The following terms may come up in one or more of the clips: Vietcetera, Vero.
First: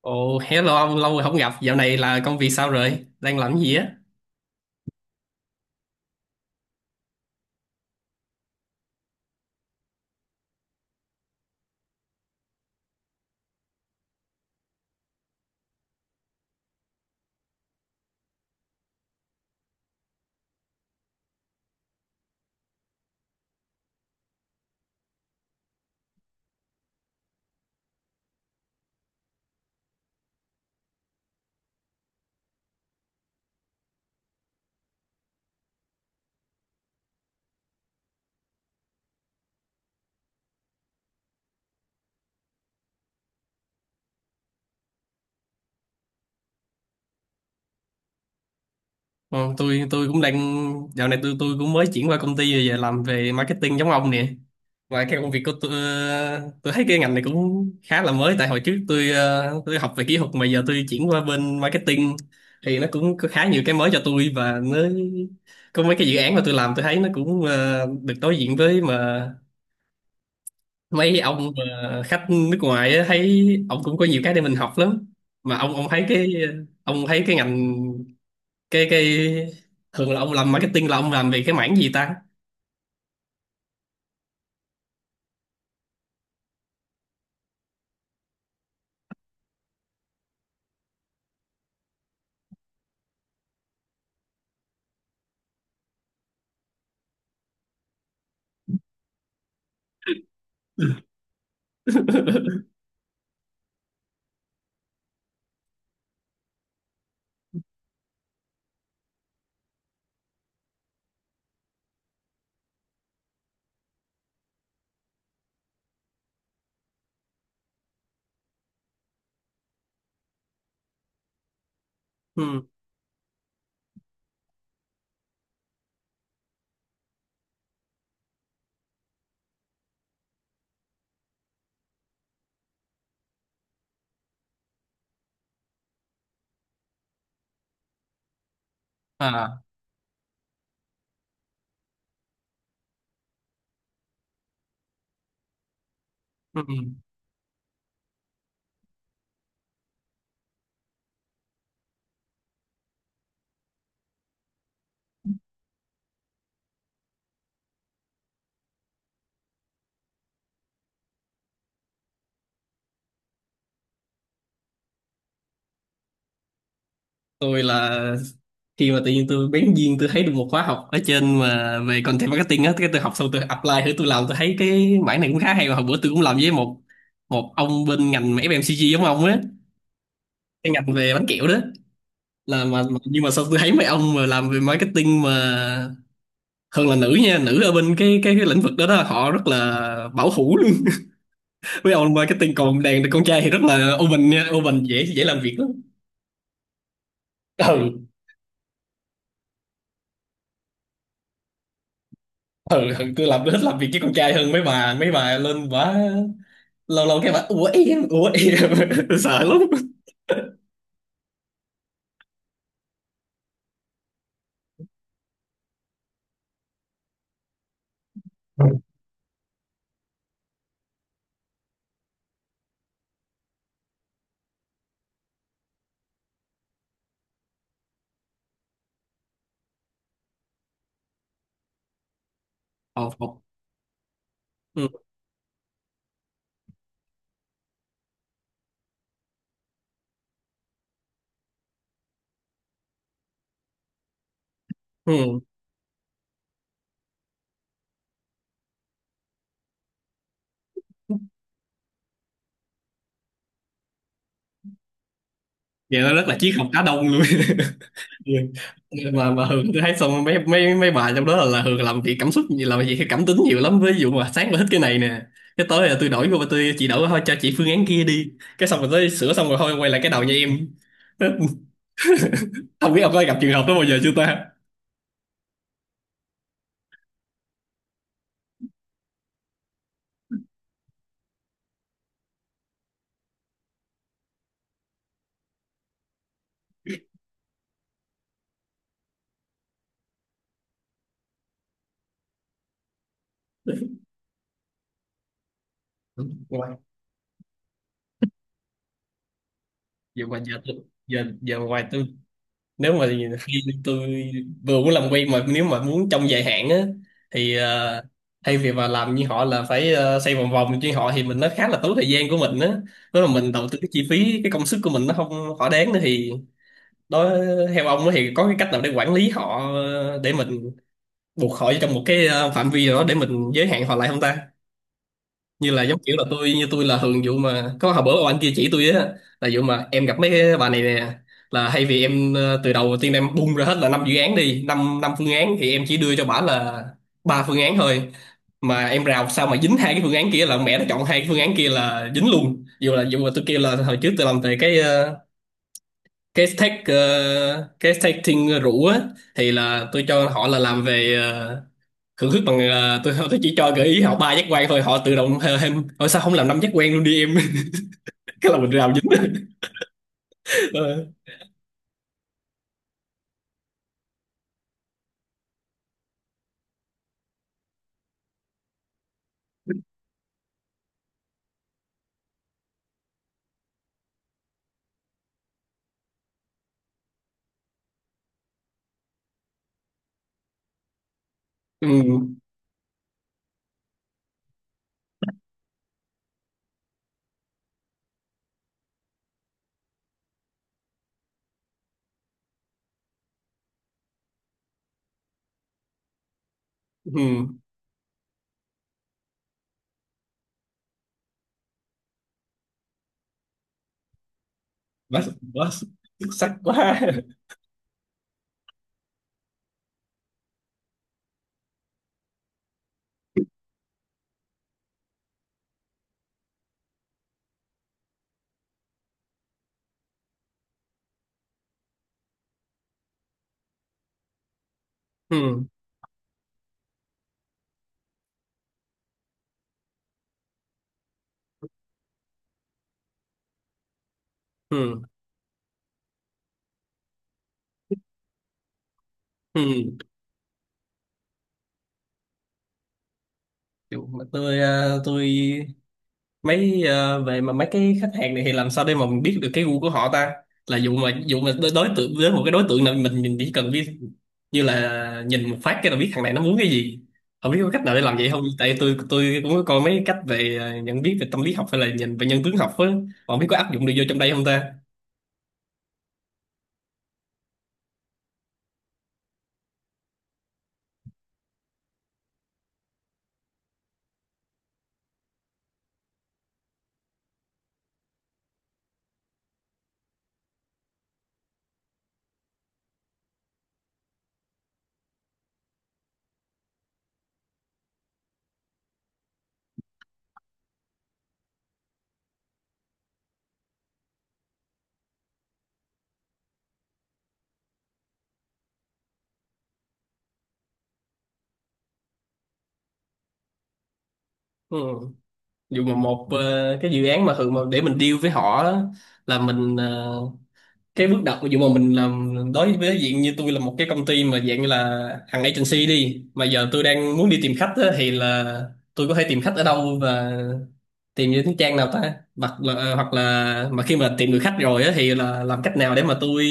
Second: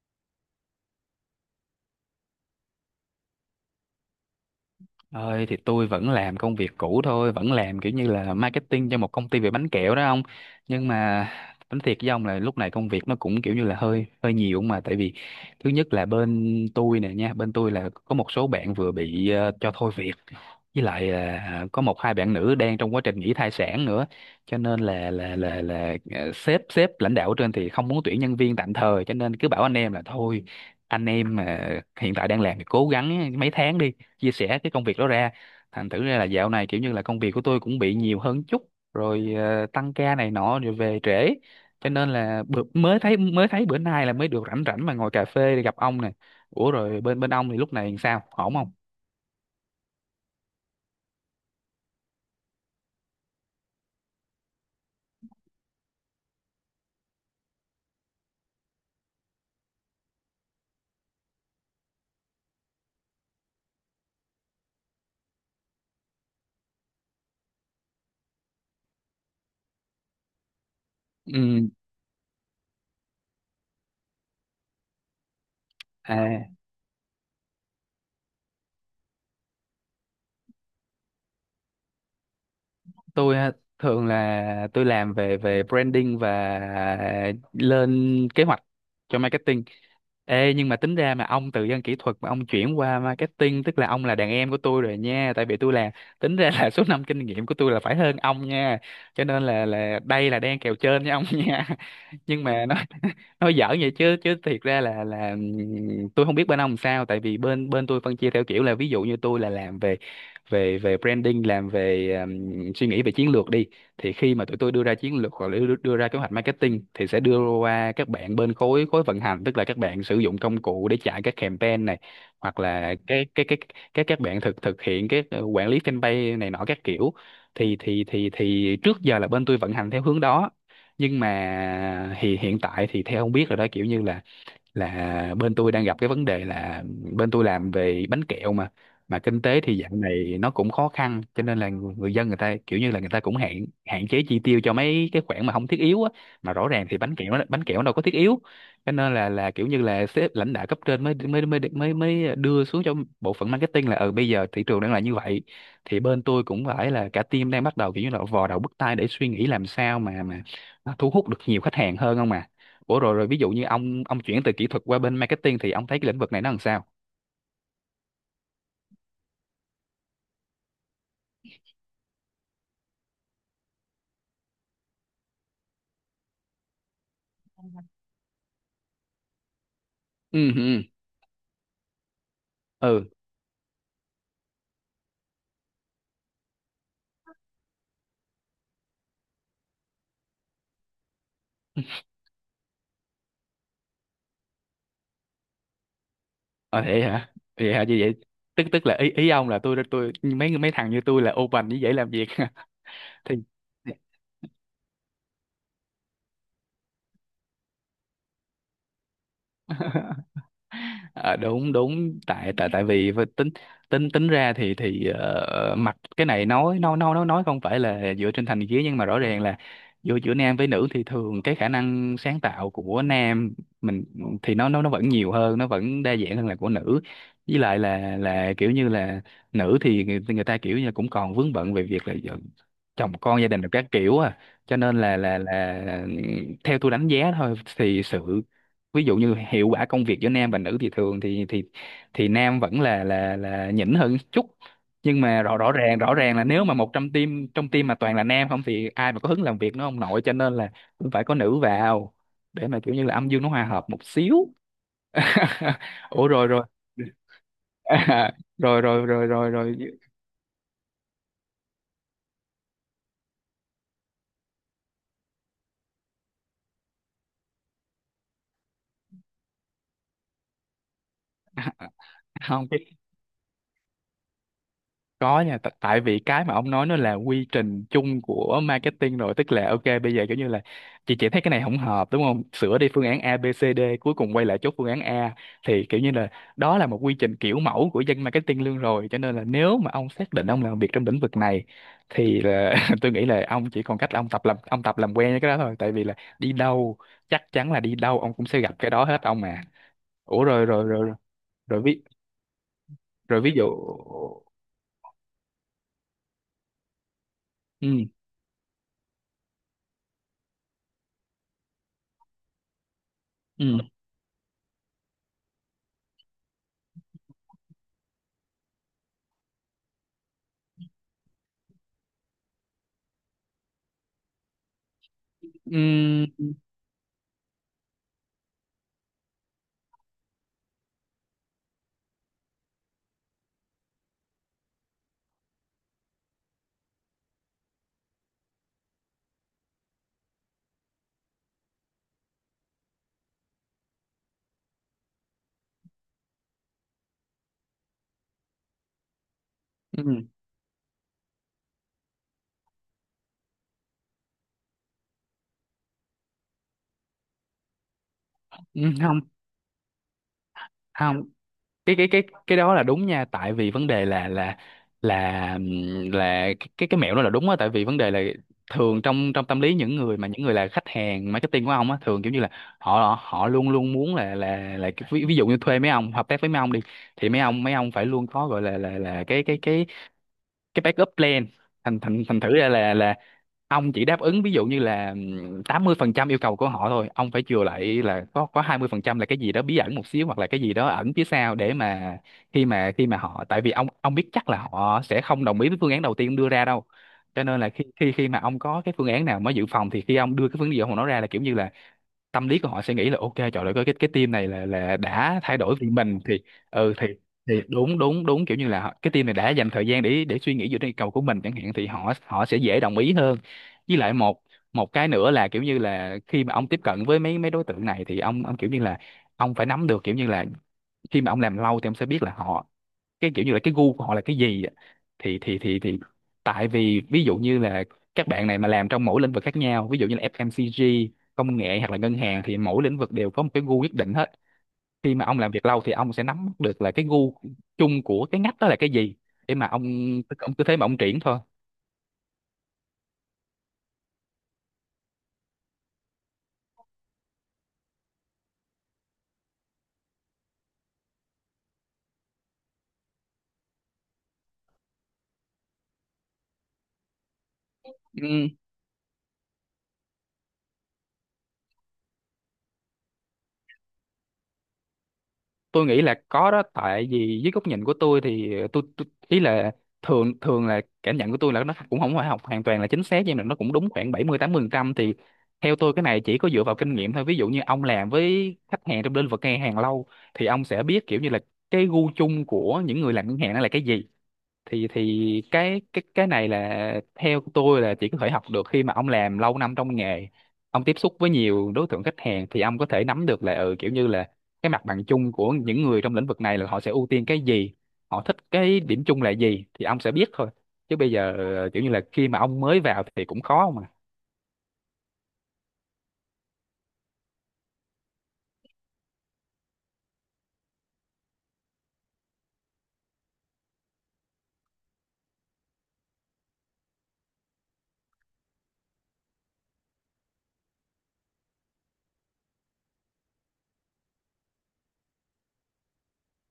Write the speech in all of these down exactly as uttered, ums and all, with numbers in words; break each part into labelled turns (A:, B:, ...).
A: Ồ, hello ông, lâu rồi không gặp. Dạo này là công việc sao rồi? Đang làm gì á?
B: Ơi thì tôi vẫn làm công việc cũ thôi, vẫn làm kiểu như là marketing cho một công ty về bánh kẹo đó ông. Nhưng mà tính thiệt với ông là lúc này công việc nó cũng kiểu như là hơi hơi nhiều, mà tại vì thứ nhất là bên tôi nè nha, bên tôi là có một số bạn vừa bị ờ, cho thôi việc, với lại à, à, có một hai bạn nữ đang trong quá trình nghỉ thai sản nữa, cho nên là là là là à, sếp sếp lãnh đạo ở trên thì không muốn tuyển nhân viên tạm thời, cho nên cứ bảo anh em là thôi, anh em mà hiện tại đang làm thì cố gắng mấy tháng đi, chia sẻ cái công việc đó ra. Thành thử ra là dạo này kiểu như là công việc của tôi cũng bị nhiều hơn chút rồi, à, tăng ca này nọ rồi về trễ, cho nên là bữa, mới thấy mới thấy bữa nay là mới được rảnh rảnh mà ngồi cà phê để gặp ông nè. Ủa rồi bên bên ông thì lúc này sao, ổn không?
A: Ờ, tôi tôi cũng đang Dạo này tôi tôi cũng mới chuyển qua công ty rồi giờ làm về marketing giống ông nè. Và cái công việc của tôi, ờ, tôi thấy cái ngành này cũng khá là mới tại hồi trước tôi ờ, tôi học về kỹ thuật mà giờ tôi chuyển qua bên marketing thì nó cũng có khá nhiều cái mới cho tôi, và nó có mấy cái dự án mà tôi làm tôi thấy nó cũng ờ, được đối diện với mà mấy ông
B: Ừ,
A: ờ, khách nước ngoài á, thấy ông cũng có nhiều cái để mình học lắm. Mà ông ông thấy cái
B: à,
A: ông thấy cái ngành, cái cái thường là ông làm marketing là ông làm về cái mảng gì ta?
B: tôi á, thường là tôi làm về về branding và lên kế hoạch cho marketing. Ê, nhưng mà tính ra mà ông từ dân kỹ thuật mà ông chuyển qua marketing, tức là ông là đàn em của tôi rồi nha, tại vì tôi là, tính ra là số năm kinh nghiệm của tôi là phải hơn ông nha, cho nên là là đây là đang kèo trên với ông nha. Nhưng mà nói, nói giỡn vậy chứ, chứ thiệt ra là là ừm, tôi không biết bên ông sao, tại vì bên bên tôi phân chia theo kiểu là ví dụ như tôi là làm về về về branding, làm về suy nghĩ về chiến lược đi, thì khi mà tụi tôi đưa ra chiến lược hoặc là đưa, đưa ra kế hoạch marketing thì sẽ đưa qua các bạn bên khối khối vận hành, tức là các bạn sử dụng công cụ để chạy các campaign này, hoặc
A: Ừ.
B: là cái cái cái các các bạn thực thực hiện cái quản lý fanpage này nọ các kiểu. Thì thì thì thì trước giờ là bên tôi vận hành theo hướng đó, nhưng mà thì hiện tại thì theo không biết rồi đó, kiểu như là là bên tôi đang gặp cái vấn đề là bên tôi làm về bánh kẹo, mà mà kinh
A: À.
B: tế thì dạo này nó cũng khó khăn, cho nên là người dân người ta kiểu như là người ta cũng hạn hạn chế chi tiêu cho mấy cái khoản mà không thiết yếu á. Mà
A: Ừ.
B: rõ ràng thì bánh kẹo nó bánh kẹo nó đâu có thiết yếu, cho nên là là kiểu như là sếp lãnh đạo cấp trên mới mới mới mới mới đưa xuống cho bộ phận marketing là, ừ bây giờ thị trường đang là như vậy thì bên tôi cũng phải là cả team đang bắt đầu kiểu như là vò đầu bứt tai để suy nghĩ làm sao mà mà nó thu hút được nhiều khách hàng hơn không à. Ủa rồi rồi ví dụ như ông ông chuyển từ kỹ thuật qua bên marketing thì ông thấy cái lĩnh vực này nó làm sao?
A: tôi là Khi mà tự nhiên tôi bén duyên tôi thấy được một khóa học ở trên mà về content marketing á, cái tôi học xong tôi apply thử tôi làm tôi thấy cái mảng này cũng khá hay. Mà hồi bữa tôi cũng làm với một một ông bên ngành mà ép em xê giê giống ông á,
B: Ừ
A: cái
B: ừ
A: ngành về bánh kẹo đó. Là mà mà-
B: ừ
A: nhưng mà sao tôi thấy mấy ông mà làm về marketing mà hơn là nữ nha, nữ ở bên cái cái, cái lĩnh vực đó đó họ rất là bảo thủ luôn. Mấy ông marketing còn đàn con trai thì rất là open nha, open dễ dễ làm việc lắm.
B: ờ Vậy hả? Vậy hả,
A: Ừ
B: như vậy tức tức là ý ý ông là tôi tôi mấy mấy thằng như tôi là open như vậy làm việc.
A: ừ ừ, tôi
B: Thì,
A: làm tôi thích làm việc với con trai hơn. Mấy bà mấy bà lên bả lâu lâu cái bả: ủa em, ủa em. Tôi sợ lắm.
B: ờ, đúng đúng, tại tại tại vì với tính tính tính ra thì thì ờ, mặt cái này nói nói nói nói nói không phải là dựa trên
A: Ừ.
B: thành kiến, nhưng mà rõ ràng là giữa giữa nam với nữ thì thường cái khả năng sáng tạo của nam mình thì nó nó nó vẫn nhiều hơn, nó vẫn đa dạng hơn là của nữ. Với lại là là kiểu như là nữ thì người, người ta kiểu như cũng còn vướng bận về việc là
A: Học
B: chồng
A: học.
B: con gia đình được các kiểu à, cho
A: Ừ.
B: nên là là là ừ, theo tôi đánh giá thôi thì sự, ví dụ như hiệu quả công việc giữa nam và nữ thì thường thì thì thì nam vẫn là là là nhỉnh hơn chút. Nhưng
A: Ừ.
B: mà rõ rõ ràng rõ ràng là nếu mà một trong team trong team mà toàn là nam không thì ai mà có hứng làm việc, nó không nội, cho nên là cũng phải có nữ vào để mà kiểu như là âm dương nó hòa hợp một xíu.
A: Vậy nó rất
B: Ủa
A: là
B: rồi
A: triết
B: rồi,
A: học cá đông luôn.
B: rồi rồi rồi
A: mà mà
B: rồi
A: Hường
B: rồi
A: tôi thấy xong mấy mấy mấy bà trong đó là, là Hường làm việc cảm xúc nhiều, làm việc theo cảm tính nhiều lắm. Ví dụ mà sáng là thích cái này nè, cái tối là tôi đổi vô tôi chị đổi thôi cho chị phương án kia đi, cái xong rồi tới sửa xong rồi thôi quay lại cái đầu như em.
B: không.
A: Không biết ông có gặp trường hợp đó bao giờ chưa ta?
B: Có nha, t- tại vì cái mà ông nói nó là quy trình chung của marketing rồi, tức là ok bây giờ kiểu như là chị chị thấy cái này không hợp đúng không? Sửa đi phương án A, B, C, D, cuối cùng quay lại chốt phương án A, thì kiểu như là đó là một quy trình kiểu mẫu của dân marketing luôn rồi, cho nên là nếu mà ông xác định ông làm việc trong lĩnh vực này thì là tôi nghĩ là ông chỉ còn cách là ông tập làm ông tập làm quen với cái đó thôi, tại vì là đi
A: Ngoài-
B: đâu, chắc chắn là đi đâu ông cũng sẽ gặp cái đó hết ông mà.
A: giờ ngoài
B: Ủa
A: giờ
B: rồi rồi rồi
A: giờ giờ
B: rồi
A: ngoài
B: ví
A: tôi nếu mà
B: rồi ví
A: khi
B: dụ.
A: tôi vừa muốn làm quen, mà nếu mà muốn trong dài hạn á, thì
B: Ừ
A: ờ, thay vì mà làm như họ là phải, ờ, xoay vòng vòng như họ thì mình nó khá là tốn thời gian của mình á, nếu mà mình
B: ừ
A: đầu tư cái chi phí cái công sức của mình nó không thỏa đáng nữa thì đó. Theo ông á thì có cái cách nào để quản lý họ, ờ, để mình buộc họ trong một cái, ờ, phạm vi nào đó để mình giới hạn họ lại không ta? Như
B: ừ.
A: là giống kiểu là tôi như tôi là thường vụ mà có hồi bữa anh kia chỉ tôi á, là vụ mà em gặp mấy cái bà này nè, là hay vì em, ờ, từ đầu tiên em bung ra hết là năm dự án đi, năm năm phương án thì em chỉ đưa cho bả là ba phương án thôi. Mà em rào sao mà dính hai cái phương án kia là mẹ nó chọn hai cái phương án kia là dính luôn, dù là dù mà tôi kêu là hồi trước tôi làm về cái, ờ, cái tech, ờ, cái testing rủ á. Thì là tôi
B: Ừ,
A: cho họ là làm về, ờ, Cưỡng khích bằng, ờ, tôi tôi chỉ cho gợi ý họ ba giác quan thôi họ tự động hê- thêm thôi, sao không làm năm giác quan luôn đi em? Cái là mình
B: ừ,
A: làm
B: không
A: dính. Ờ,
B: không, cái cái cái cái đó là đúng nha, tại vì vấn đề là là là ừm, là cái cái cái mẹo đó là đúng á, tại vì vấn đề là thường trong trong tâm lý những người mà những người là khách hàng marketing của ông á thường kiểu như là họ họ luôn luôn muốn là là là cái- ví, ví dụ như thuê mấy ông hợp tác với mấy ông đi thì mấy ông mấy ông phải luôn có gọi là là là cái cái cái cái backup plan.
A: ừ
B: Thành thành thành thử ra là là ông chỉ đáp ứng ví dụ như là ừm, tám mươi phần trăm yêu cầu của họ thôi, ông phải chừa lại là có có hai mươi phần trăm là cái gì đó bí ẩn một xíu, hoặc là cái gì đó ẩn phía sau để mà khi mà khi mà họ, tại vì ông ông biết chắc là họ sẽ không đồng ý với phương án đầu tiên ông đưa ra đâu, cho
A: ừ,
B: nên là khi khi khi mà ông có cái phương án nào mới dự phòng thì khi ông đưa cái phương án gì ông nói ra là kiểu như là tâm lý của họ sẽ nghĩ là, ok trời ơi cái cái team này là là
A: quá
B: đã thay
A: quá
B: đổi vì
A: xuất
B: mình. Thì
A: sắc
B: ừ,
A: quá.
B: thì thì đúng đúng đúng, kiểu như là họ- cái team này đã dành thời gian để để suy nghĩ về cái cầu của mình chẳng hạn, thì họ họ sẽ dễ đồng ý hơn. Với lại một một cái nữa là kiểu như là khi mà ông tiếp cận với mấy mấy đối tượng này thì ông ông kiểu như là ông phải nắm được kiểu như là khi mà ông làm lâu thì ông sẽ biết là họ, cái kiểu như là cái gu của họ là cái gì á. thì thì
A: Ừ
B: thì thì tại vì ví dụ như là các bạn này mà làm trong mỗi lĩnh vực khác nhau, ví dụ như là ép em xê giê, công nghệ hoặc là ngân hàng, thì mỗi lĩnh vực đều có một cái gu nhất định hết.
A: ừ
B: Khi mà ông làm việc lâu thì ông sẽ nắm bắt được là cái gu chung của cái ngách đó là cái gì, để mà ông
A: ừ.
B: ông cứ thế mà ông triển thôi.
A: Kiểu mà tôi ờ, tôi mấy, ờ, về mà mấy cái khách hàng này thì làm sao để mà mình biết được cái gu của họ ta? Là dụ mà dụ mà đối đối tượng với một cái đối tượng nào, mình mình chỉ cần biết như là nhìn một phát cái là biết thằng này nó muốn cái gì. Không biết có cách nào để làm vậy không,
B: Ừ,
A: tại tôi tôi cũng có coi mấy cách về, ờ, nhận biết về tâm lý học hay là nhìn về nhân tướng học á, còn biết có áp dụng được vô trong đây không ta?
B: tôi nghĩ là có đó, tại vì dưới góc nhìn của tôi thì tôi, tôi ý là thường thường là cảm nhận của tôi là nó cũng không phải học hoàn toàn là chính xác, nhưng mà nó cũng đúng khoảng bảy mươi tám mươi phần trăm. Thì theo tôi cái này chỉ có dựa vào kinh nghiệm thôi, ví dụ như ông làm với khách hàng trong lĩnh vực ngân hàng lâu thì ông sẽ biết kiểu như là cái gu chung của những người làm ngân hàng nó là cái gì. thì thì cái cái cái này là theo tôi là chỉ có thể học được khi mà ông làm lâu năm trong nghề, ông tiếp xúc với nhiều đối tượng khách hàng thì ông có thể nắm được là, ừ, kiểu như là cái mặt bằng chung của những người trong lĩnh vực này là họ sẽ ưu tiên cái gì, họ thích cái điểm chung là gì, thì ông sẽ biết thôi. Chứ bây giờ ờ, kiểu như là khi mà ông mới vào thì cũng khó mà.
A: Ừ. Dù mà một, ờ, cái dự án mà thường mà để mình deal với họ á, là mình, ờ, cái bước đầu của dụ mà mình làm đối với diện như tôi là một cái công ty mà dạng như là hàng agency đi, mà giờ tôi đang muốn đi tìm khách á, thì là tôi có thể tìm khách ở đâu và tìm những trang nào ta? Hoặc là à, hoặc là mà khi mà tìm được khách rồi á, thì là làm cách nào để mà tôi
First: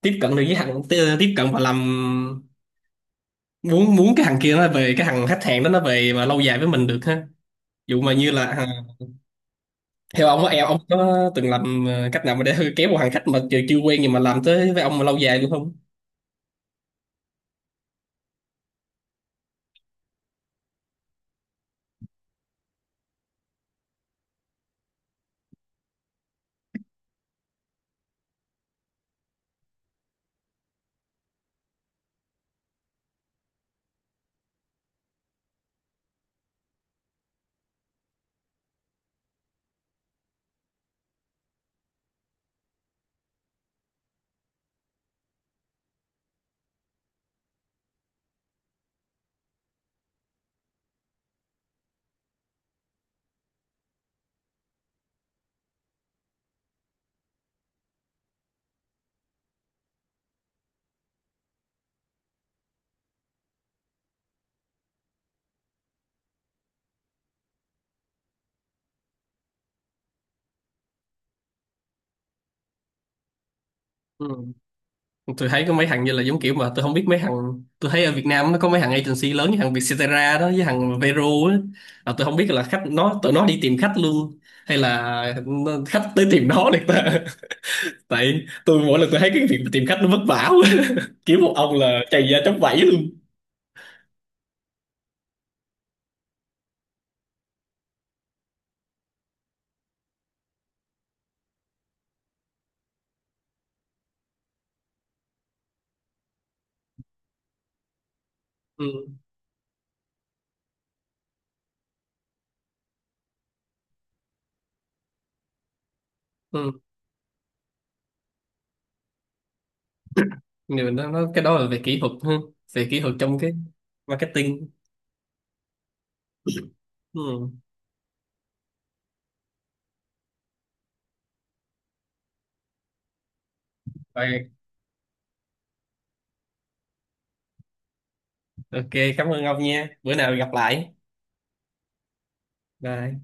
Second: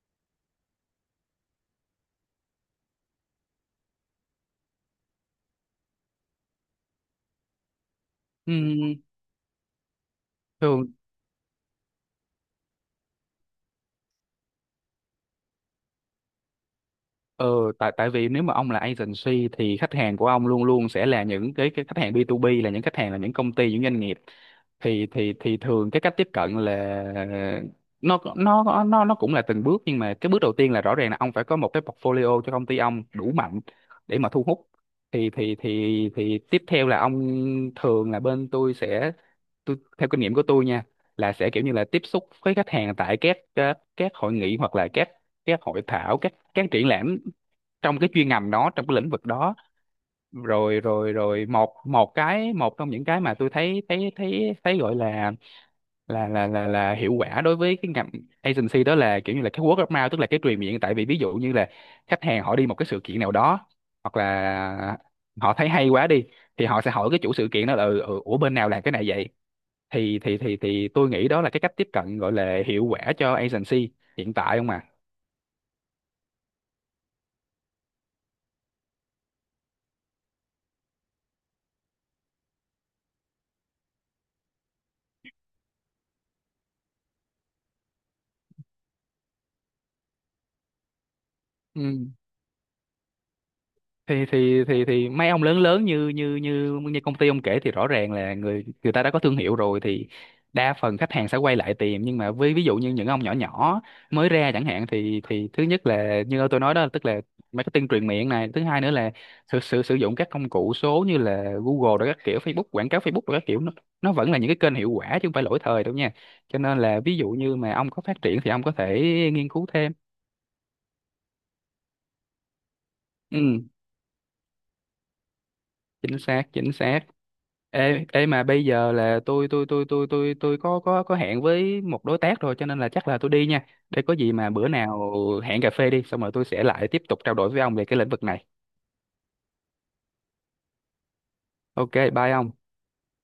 A: tiếp cận được với hàng tiếp tiếp cận và làm muốn muốn cái hàng kia nó về cái hàng khách hàng đó nó về mà lâu dài với mình được ha? Dụ mà như là
B: Ừ,
A: à, theo ông á, em ông
B: thường,
A: có từng làm, ờ, cách nào mà để kéo một hàng khách mà chưa chưa quen nhưng mà làm tới với ông mà lâu dài luôn không?
B: ờ, tại tại vì nếu mà ông là agency thì khách hàng của ông luôn luôn sẽ là những cái cái khách hàng bi tu bi, là những khách hàng là những công ty, những doanh nghiệp. Thì thì thì thường cái cách tiếp cận là nó nó nó nó cũng là từng bước, nhưng mà cái bước đầu tiên là rõ ràng là ông phải có một cái portfolio cho công ty ông đủ mạnh để mà thu hút. Thì thì thì thì tiếp theo là ông, thường là bên tôi sẽ, tôi theo kinh nghiệm của tôi nha, là sẽ kiểu như là tiếp xúc với khách hàng tại các các, các hội nghị, hoặc là các các hội thảo, các các triển lãm trong cái chuyên ngành đó, trong cái lĩnh vực đó. Rồi rồi rồi một một cái, một trong những cái mà tôi thấy thấy thấy thấy gọi là là là là, là hiệu quả đối với cái ngành agency, đó là kiểu như là cái word of mouth, tức là cái truyền miệng. Tại vì ví dụ như là khách hàng họ đi một cái sự kiện nào đó, hoặc là họ thấy hay quá đi, thì họ sẽ hỏi cái chủ sự kiện đó là, ừ, ừ, ủa bên nào làm cái này vậy? Thì thì thì thì tôi nghĩ đó là cái cách tiếp cận gọi là hiệu quả cho agency
A: Ừ.
B: hiện tại không à.
A: Tôi thấy có mấy thằng như là giống kiểu mà tôi không biết, mấy thằng tôi thấy ở Việt Nam nó có mấy thằng agency lớn như thằng Vietcetera đó với thằng Vero á, là tôi không biết là khách nó tụi nó đi tìm khách luôn hay là nó- khách tới tìm nó được ta? Tại tôi mỗi lần tôi thấy cái việc tìm khách nó vất vả quá. Kiểu một ông là
B: Ừ,
A: chày da tróc vẫy luôn.
B: thì thì thì thì mấy ông lớn lớn như như như như công ty ông kể thì rõ ràng là người người ta đã có thương hiệu rồi thì đa phần khách hàng sẽ quay lại tìm. Nhưng mà với ví dụ như những ông nhỏ nhỏ mới ra chẳng hạn thì thì thứ nhất là như tôi nói đó, tức là marketing truyền miệng này. Thứ hai nữa là
A: Ừ
B: thực sự sử dụng các công cụ số như là Google rồi các kiểu, Facebook, quảng cáo Facebook rồi các kiểu, nó nó vẫn là những cái kênh hiệu quả chứ không phải lỗi thời đâu nha. Cho nên
A: ừ.
B: là ví dụ như mà ông có phát triển thì ông có thể nghiên cứu thêm.
A: Nhiều nó, nó cái đó là về kỹ thuật ha, về kỹ thuật trong cái
B: Ừ,
A: marketing.
B: chính xác chính xác.
A: Ừ.
B: Ê, ê, mà bây giờ là tôi tôi tôi tôi tôi tôi có có có hẹn với một đối tác rồi, cho nên là chắc là tôi đi nha. Để có gì
A: Rồi,
B: mà bữa nào hẹn cà phê đi xong rồi tôi sẽ lại tiếp tục trao đổi với ông về cái lĩnh vực này.
A: ok, cảm ơn ông nha, bữa nào gặp lại.
B: Ok, bye ông.
A: Bye.